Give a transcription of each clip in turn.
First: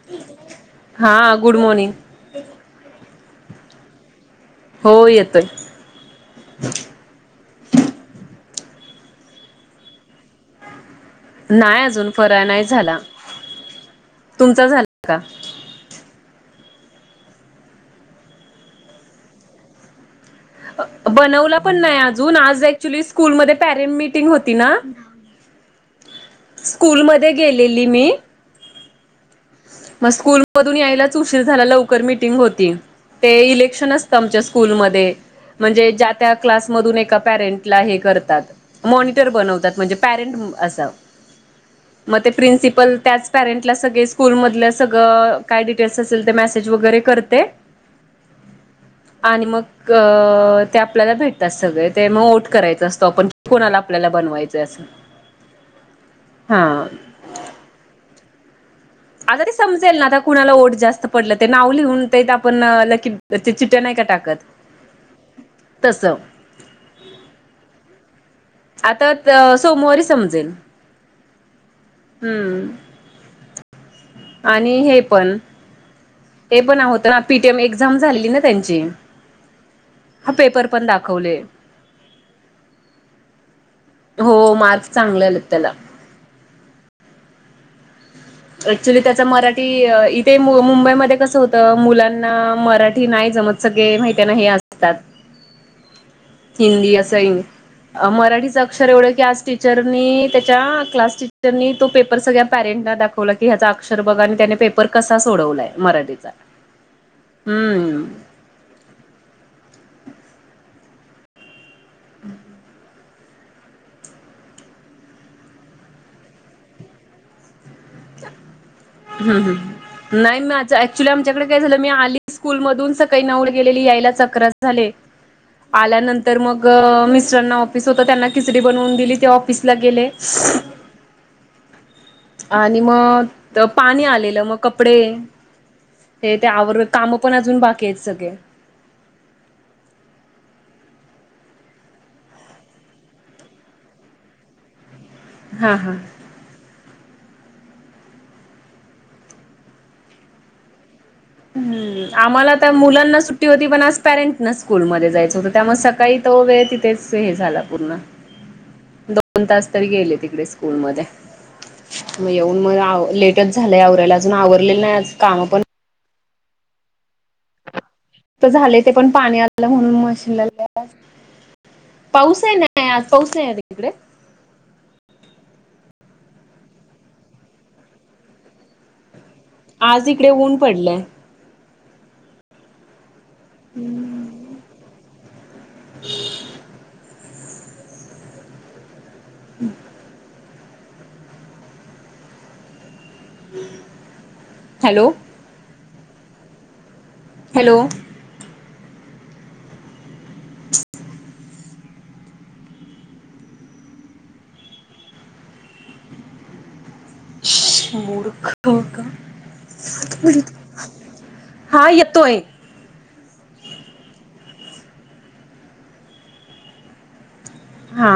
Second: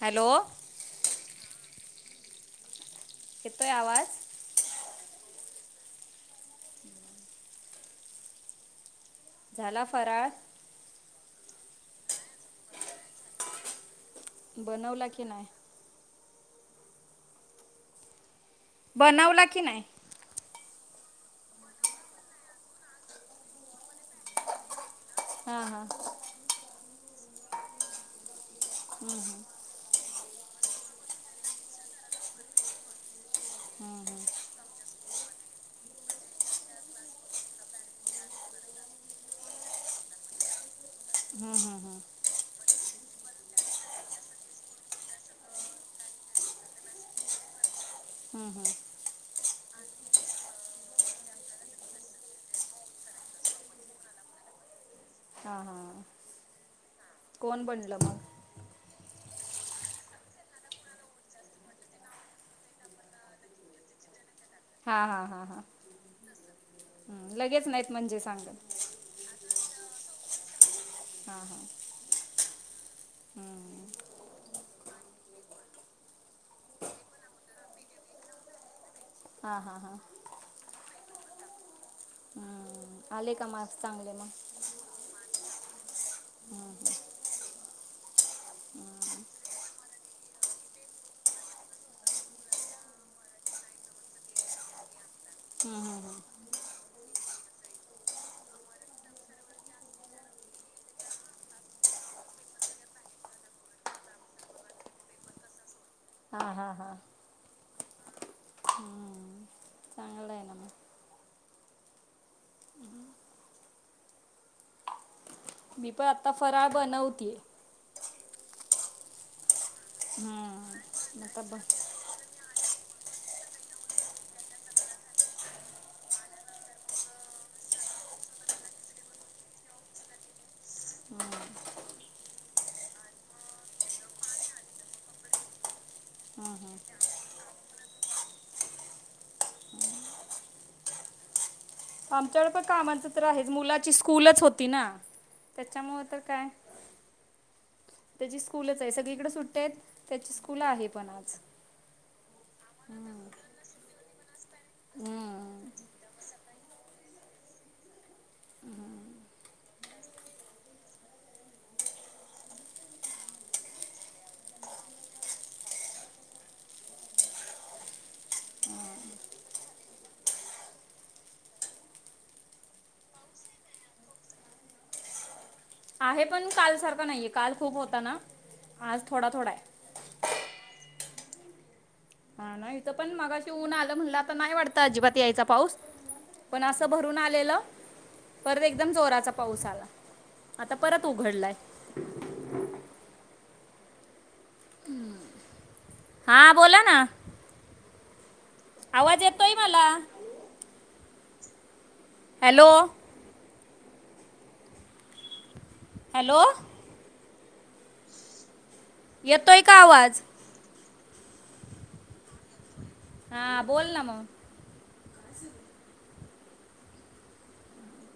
Hello हा good morning. येतोय आवाज? हो येतोय. झाला फराळ? नाही अजून फरा नाही झाला तुमचा झाला बनवला का की नाही? बनवला की नाही? बनवला पण नाही अजून आज ॲक्चुली स्कूलमध्ये पॅरेंट मिीटिंग होती ना हा हा. स्कूलमध्ये गेलेली मी. [inaudible] मग स्कूलमधून यायलाच उशीर झाला, लवकर मिीटिंग होती. ते इलेक्शन असतं हम्म आमच्या स्कूलमध्ये. म्हणजे ज्या त्या क्लासमधून एका पॅरेंटला हे करतात मॉनिटर बनवतात म्हणजे पेरंट असं. हा हा हा. म ते प्रिन्सिपल त्याच पॅरेंटला सगळे स्कूलम पल्या सगळं काय डिटेल्स असेल ते मेसेज वगैरे करते हम्म हम्म. आणि मग क ते आपल्याला भेटतात सगळे ते म ओट करायचं असतो आपण कोणाला आपल्याला बनवायचं असं. हा. हां. कोण बनलं मग? आता ते समजेल ना आता कुणाला ओट जास्त पडलं ते नाव लिहून ते आपण लकी तर ते चिट्टया नाही का टाकत हा हा हा हा. तसं हम्म लगेच नाहीत म्हणजे सांगत. आता त सोमवारी समजेल. हा हा. हम्म. आणि हे पण ते पण होतं ना पी टी एम एक्झाम झालेली ना त्यांची. हा हा हा हा. हा पेपर पण दाखवले हम्म आले का मार्क्स चांगले हो मार्क चांगले आले त्याला. हा. [inaudible] ॲक्च्युली त्याचा मराठी इथे मुंबईमध्ये कसं होतं मुलांना मराठी नाही जमत. सगळे माहितीये ना हे असतात. हम्म. हम्म हिंदी असइन अ मराठीचं अक्षर एवढं की आज त्याच्या टीचर नी क्लास टीचरनी तो पेपर सगळ्या पॅरेंटला दाख वला की ह्याचा अक्षर बघा आणि त्याने पेपर कसा सोडवलाय मराठीचा. हा हा हा. हम्म. हम्म. चांगलं आहे ना मग. [inaudible] मी पण आता फराळ बनवतेय. हम्म हम्म नाही मी आज ऍक्च्युली हम्म आता आमच्याकडे ब काय झालं मी आली स्कूलमधून सकाळी नऊला गेली होती यायलाच अकरा झाले. आल्यानंतर मग मिस्टरना ऑफिस होतं त्यांना खिचडी बनवून दिली ते ऑफिसला गेले. हां. आणि म त पाणी आलेलं मग कपडे ते ते आवरं कामं पण अजून बाकी आहेत सगळे. आमच्याकडे पण कामाचं तर आहे मुलाची स्कूलच होती ना हा हा त्याच्यामुळं तर काय त्याची स्कूलच आहे सगळीकडे सुट्टया आहेत त्याची स्कूल आहे पण आज. हम्म आम्हाला त्या मुलांना सुट्टी होती पण आज पॅरेंटना स्कूलमध्ये जायचं होतं हम्म त्यामुळे सकाळी तो वेळ तिथेच हे झाला पूर्ण. [inaudible] दोन तास तरी गेले तिकडे स्कूल मध्ये. म येऊन मग आव लेटच झालंय आवरायला अजून आवरलेलं आज नाही कामं पण तर झाले ते पण पाणी आलं म्हणून मशीनला [unintelligible] पाऊस आहे नाही आज पाऊस आहे आज तिकडे? आहे पण कालसारखं नाहीये काल खूप होता ना आज थोडा थोडा आहे. आज इकडे ऊन पडलंय. हा नाही इथं पण मागाशी ऊन आलं म्हणलं आता नाही वाटतं अजिबात यायच पाऊस पण असं भरून आलेलं परत एकदम जोरा च्या पाऊस आला आता परत उघडलाय. हॅलो. हा बोला ना. हॅलो. आवाज येतोय मला. [inaudible] हॅलो. हॅलो. येतोय का आवाज [unintelligible] हा येतोय. हा बोल ना म. हा.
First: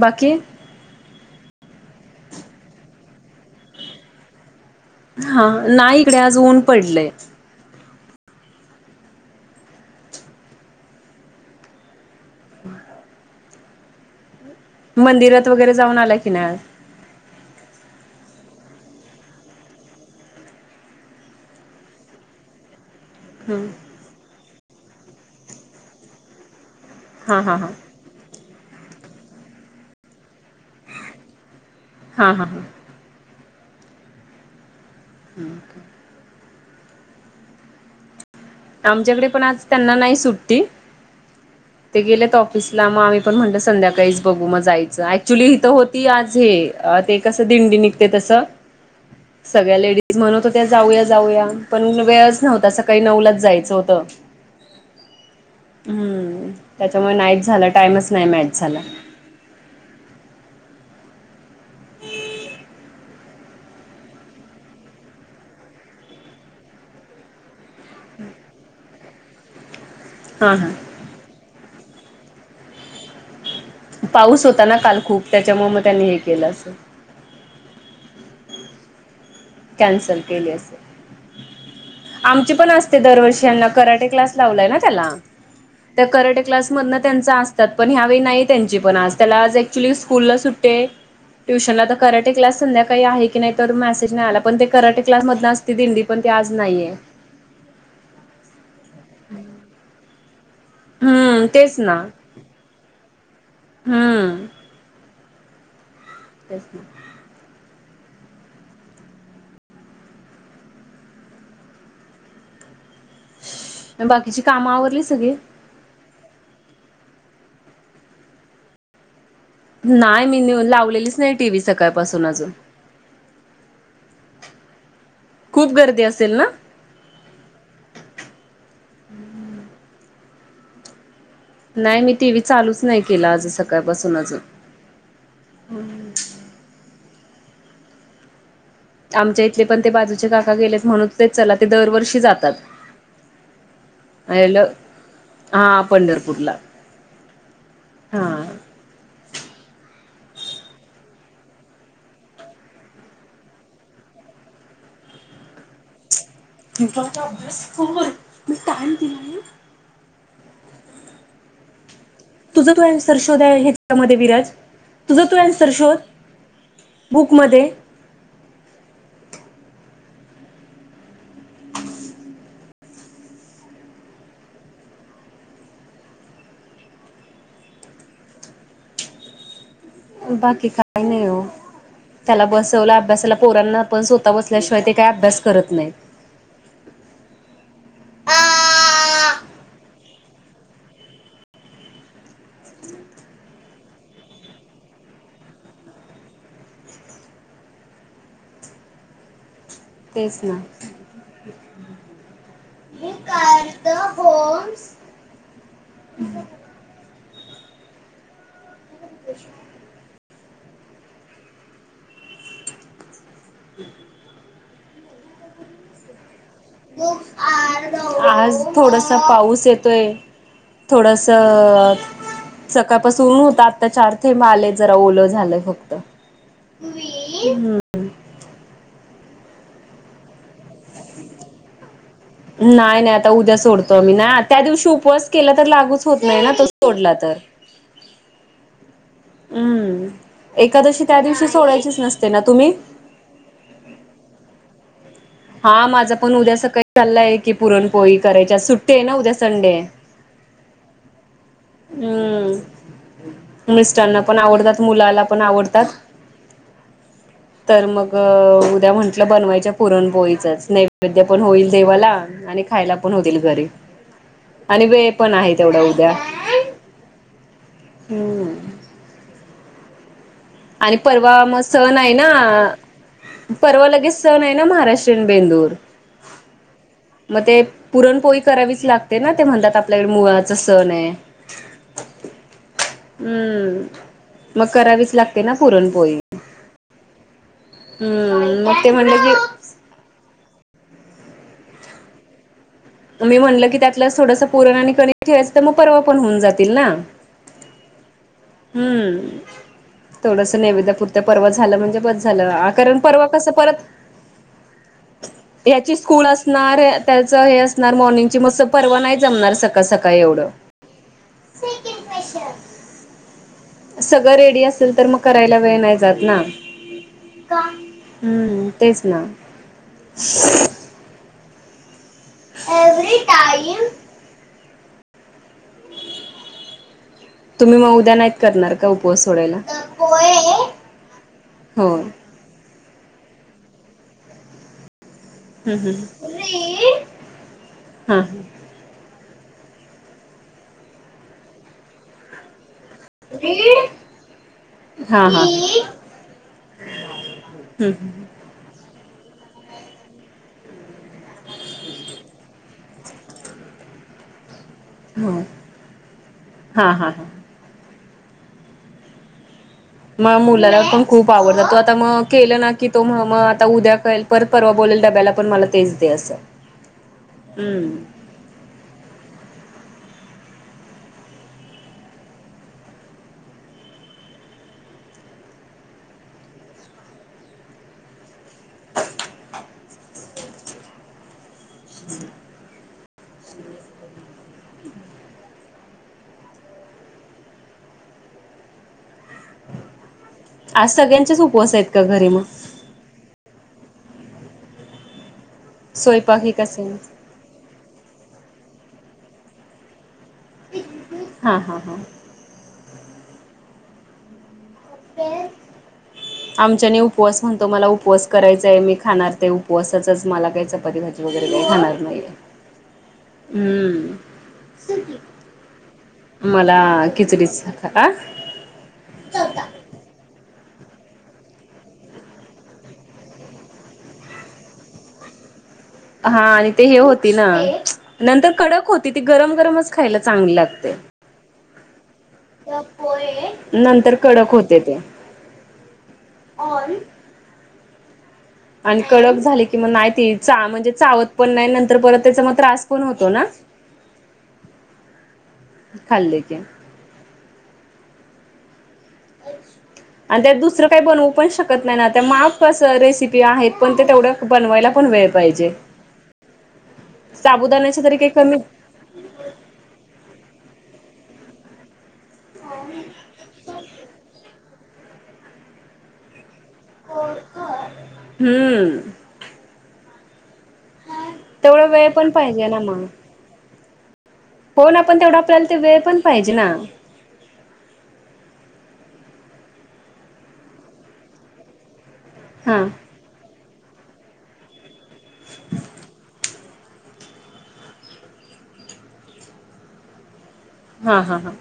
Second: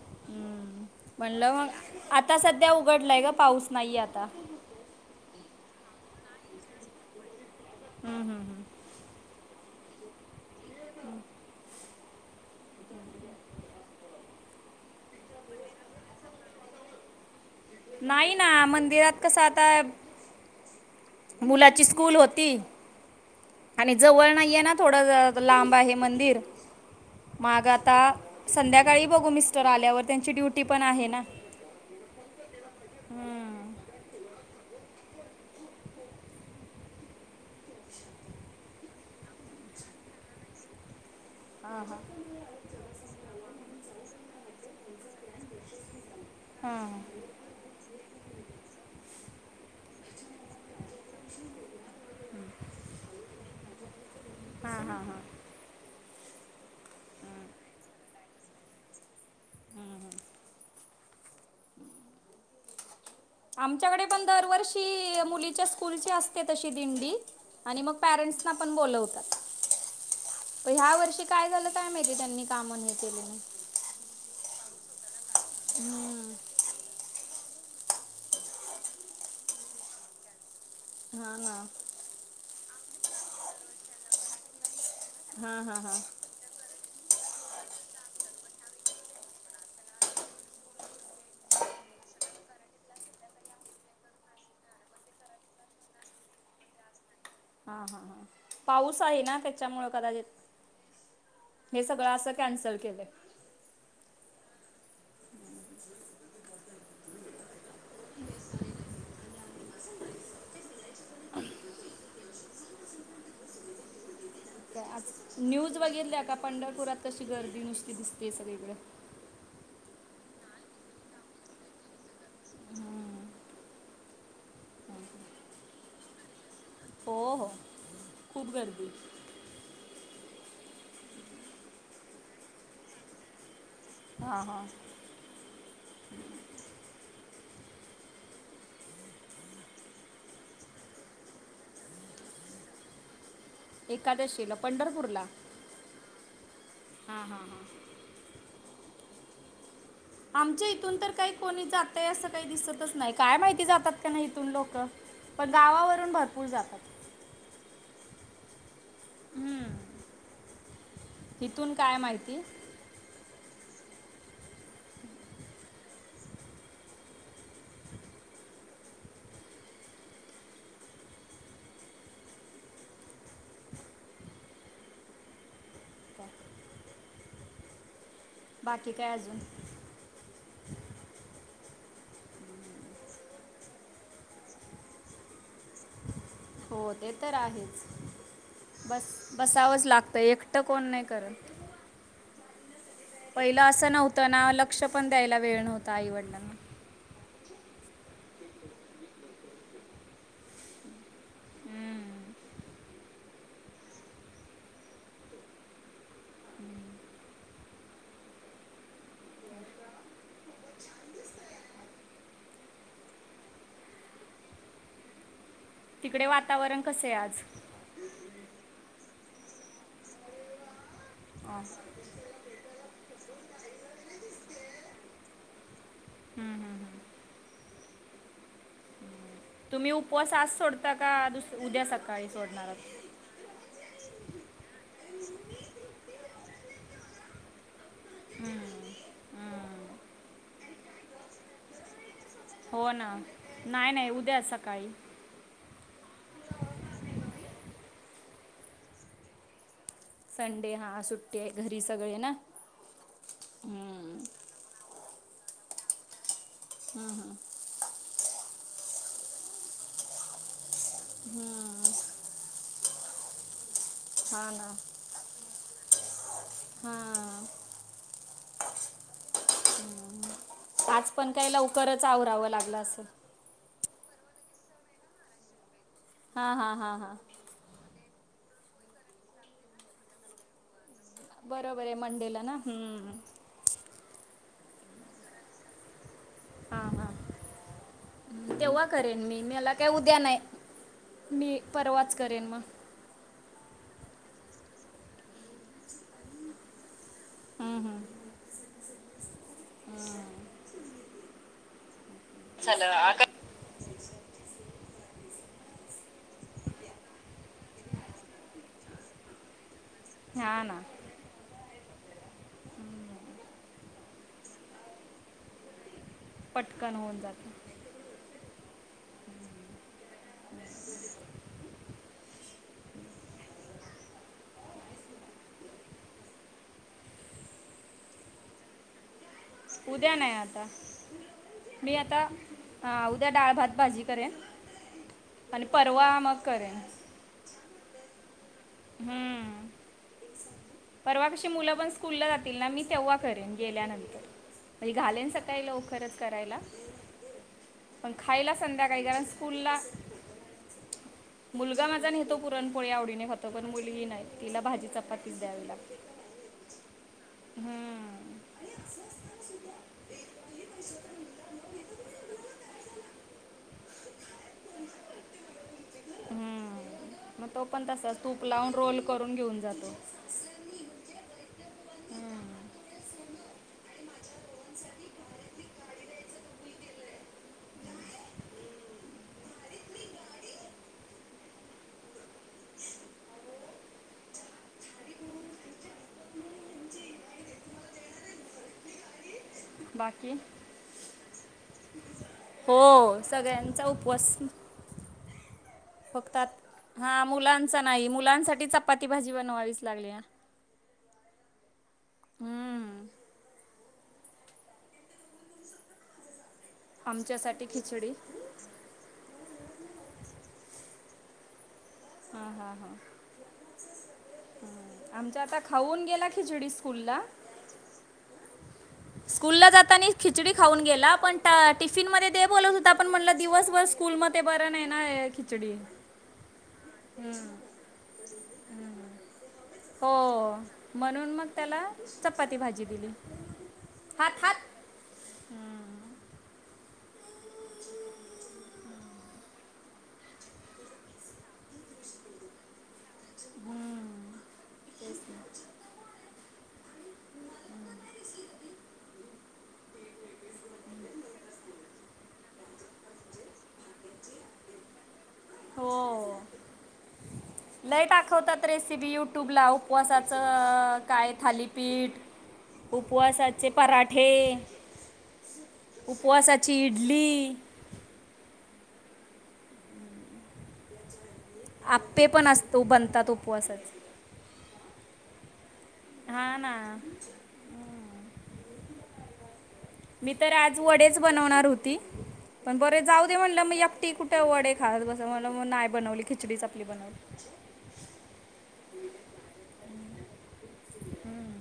बाकी हम्म म्हणलं मग आता सध्या उघडलाय का पाऊस नाहीये आता. हा नाही इकडे आज ऊन पडलय. हम्म हम्म हम्म. मंदिरात वगैरे जाऊन आला की नाय आज? नाही ना मंदिरात कसं आता मुलाची स्कूल होती हम्म. आणि जवळ नाहीये ना थोडा लांब आहे मंदिर हा हा माग हा आता संध्याकाळी बघू मिस्टर आल्यावर त्यांची ड्युटी पण आहे ना. हा हा. हम्म. हम्म. आमच्याकडे पण आज त्यांना नाही सुट्टी. आं ते गेलेत ऑफिसला मग आम्ही पण म्हणलं संध्याकाळीच बघू मग जायचं ऍक्च्युली हिथं होती आज हे हां, अ ते कसं दिंडी निघते तसं सगळ्या लेडीज म्हणत हो त्या जाऊया जाऊया पण वेळच नव्हता सकाळी नऊलाच जायचं होतं. हां, हां, हां. हम्म नाहीच झालं टाइमच नाही मॅच झाला. हम्म हां. आमच्याकडे पण दरवर्षी मुलीच्या स्कूलची असते तशी दिंडी आणि मग पॅरेंट्सना पण बोलवतात. हा हा ह्या वर्षी काय झालं काय माहिती त्यांनी कामं नाय केले. पाऊस होता ना काल खूप तेच्यामुळ मग त्यांनी हे केलं असलं. कॅन्सल केले असेल. हा हा. आमची पण असते. दरवर्षी यांना कराटे क्लास लावलय त्याला हा हा हा तर हा कराटे क्लास. मधन त्याचं असतात. पण ह्यावेळी नाही त्यांची पण आज त्याला येक्च्युली स्कूल ला सुट्टी हाय. ट्युशनला तर कराटे क्लास संध्याकाळी आहे की नाही तर मेसेज नाही आला. पण ते कराटे क्लासमधन असते. दिंडी पण ते आज नाहीये. हा हा हा पाऊस आहे ना, त्याच्यामुळे कदाचित हम्म तेच हे ना सगळं असं. कॅन्सल केलंय. हम्म. तेच ना. बाकीची काम. आज न्यूज बघितल्या का पंढरपुरात कशी गर्दी नुसती दिसते सगळीकड. नाय मी न्यू लावलेलीच नाही. टीव्ही सकाळपासून अजून. खूप गर्दी असेल ना. हो हो खूप गर्दी. नाही मी टी व्ही चालूच नाही केला. आज सकाळपासून अजून. हां हां हम्म. आमच्या इथले पण ते बाजूचे काका गेलेत. म्हणतं होते चला ते दरवर्षी जातात. एकादशीला आयल पंढरपूर ला. हा पंढरपूरला. हा हा हा. हा. आमच्या इथून तर काही कोणी जातय असं काही दिसतच नाही. काय माहिती जातात का नाही इथून लोक. पण गावावरून भरपूर जात [unintelligible] हम्म. इथून काय माहिती. तुझ तु ॲनसर शोध हेच्या मध्ये विराज मुझ तु अॅनसर शोध. बुकमध्ये. बाकी काय अजून. बाकी काय नाही ओ. त्याला बसवलं अभ्यासाला पोरांना आपण स्वतः बसल्याशिवाय ते काही अभ्यास करत नाही. हो ते तर आहेच. बस बसावंच लागतंय एकटं कोण नाही करत. पहिलं असं नव्हतं ना लक्ष पण द्यायला वेळ नव्हता आईवडिलांना. तेच ना. हम्म. [unintelligible] [inaudible] [inaudible] तिकडे वातावरण कसे आहे आज. आज थोडंसं पाऊस येतोय अं. थोडंसं. सकाळपासून ऊन होत. आत्ता चार थेंब आले जरा ओल झालंय फक्त. हम्म, हम्म, हम्म. हम्. तुम्ही उपवास आज सोडता का दुस उद्या सका नाय नाय आत आता उद्या सोडतो आम्ही ना त्या दिवशी उपवास केला तर लागूच होत नाही तो सोडला तर. हम्म एकादशी त्या दिवशी सोडायचीच नस हो ना नाही नाही उद्या सकाळी. हा माझं पण उद्या सकाळी चाललंय की पुरणपोळी करायच्या सुट्टी आहे ना उद्या संडे आहे. संडे हा सुट्टी आहे घरी सगळे ना हम्म हम्म. मिस्टरांना पण आवडतात मुलाला पण आवडतात. हम्म हम्म. तर उद्या म्हंटलं बनवायच्या पुरणपोळीचाच नेव वैद्य पण होईल हम्म. देवाला आणि खायला पण होतील घरी हा ना आणि वे पण आहेत तेवढ्या उद्या. हां. हम्म. आणि आज पण परवा काही म सण लवकरच आहे ना. आवरावं लागलं असं परवा लगेच सण आहे ना महाराष्ट्रीयन बेंदूर. हा हा हा हा. म ते पुरणपोळी करावीच लागते ना ते म्हणतात आपल्याकडे मुआचा सण आहे. बरोबर आहे मंडेला ना हम्म. हम्म मग करावीच लागते ना पुरणपोळी. हा हा हम्म मग तेव्हा मी ते म्हणलं करेन मेला की काय उद्या नाही मी परवाच करेन म. मी म्हणलं की त्यातलं थोडंसं पुरण आणि कणी ठेवायचं तर मग पण होऊन जातील ना. हम्म हम्म. हम्म थोडसा नैवेदपुरतं पर्वा झालं म्हणजे बस झालं कारण परवा कसं परत याची स्कूल असणार त्याच हे असणार मॉर्निंग ची मस परवा नाही जमणार सकाळ सका ह्या ना. [unintelligible] सगळं रेडी असेल तर मग करायला वेळ नाही जात ना. पटकन होऊन जात हम्म तेच ना. [inaudible] [unintelligible] तुम्ही म उद्या नाहीत करणार का उपवास सोडायला उद्या नाही आता मी हो. आता हा उद्या डाळ, भात, भाजी करेन आणि परवा मग करेन. हां हां. हम्म. परवा कशी मुलं पण स्कूलला जातील ना मी तेव्हा करेन गेल्यानंतर [unintelligible] हा घालेन सकाळी लवकरच करायला. हम्म पण हम्म. खायला संध्याकाळी कारण स्कूलला मुलगा माझा नेहतो पुरणपोळी आवडीने खातं पण मुलगी नाही तिला भाजी च पातीच हो. द्यावे लागते हा हा हा हम्म. म मुलाला पण खूप आवडता तो आता मग केलं ना की तो म्ह म आता उद्या कळेल परत परवा बोलेल डब्याला पण मला तेच दे असं हम्म म तो पण तसाच हम्म तूप लावून रोल करून घेऊन जातो. हम्म. बाकी आज सगळ्यांच्याच उपवास आहेत का घरी मग. हो सगळ्यांचा उपवास फक्त स्वयंपाक हे कसे आ मुलांच नाही मुलांसाठी चपाती भाजी बनवावीच लागल्या. हा हा हा. हम्म. आमच्याने उपवास म्हणतो. आमच्यासाठी मला खिचडी उपवास करायचाय मी कर खाणार ते उपवासाच मला काही चपाती भाजी वगैरे काही खाणार. नाहीये हा हा हा. हम्म आमच्या आता खाऊन गेला. मला खिचडीच आ. [inaudible] स्कूल ला जाताना खिचडी खाऊन गेला. पण टिफिन मध्ये ते बोलत होता पण म्हणलं दिवसभर. स्कूल मध्ये बरं नाही ना खिचडी. हा आणि ते हे होती ना नंतर कडक होती. ती गरम गरमच खायला चांगली हो लागते. म्हणून मग त्याला. चपाती भाजी दिली नंतर हात कडक हात होते ते. [inaudible] आणि कडक झाली कि मग नाही ती म्हणजे चावत पण नाही नंतर परत त्याचा मग त्रास. पण होतो ना खालं की. [inaudible] आणि त्यात दुसरं काही बनवू पण शकत नाही ना त्या माप रेसिपी आहेत. पण तेवढ बनवायला पण वेळ. पाहिजे. हो साबुदाण्याचे तरी काही कमी. ते बी युट्यूबला उपवासाचं काय थालीपीठ उपवासा चे पराठे उपवासाची इडली. हम. तेवढा वेळ आप्पे पण असतो बनतात उपवासाचे. होणं पण तेवढा आपल्याला तर वेळ पण पाहिजे ना. मी तर आज वडेच बनवणार होती. पण हा बरे जाऊ दे म्हटलं मग एकटी कुठं वडे खात बसू म्हणलं मग नाही बनवली खिचडीच आपली बनवली. हा हा हा.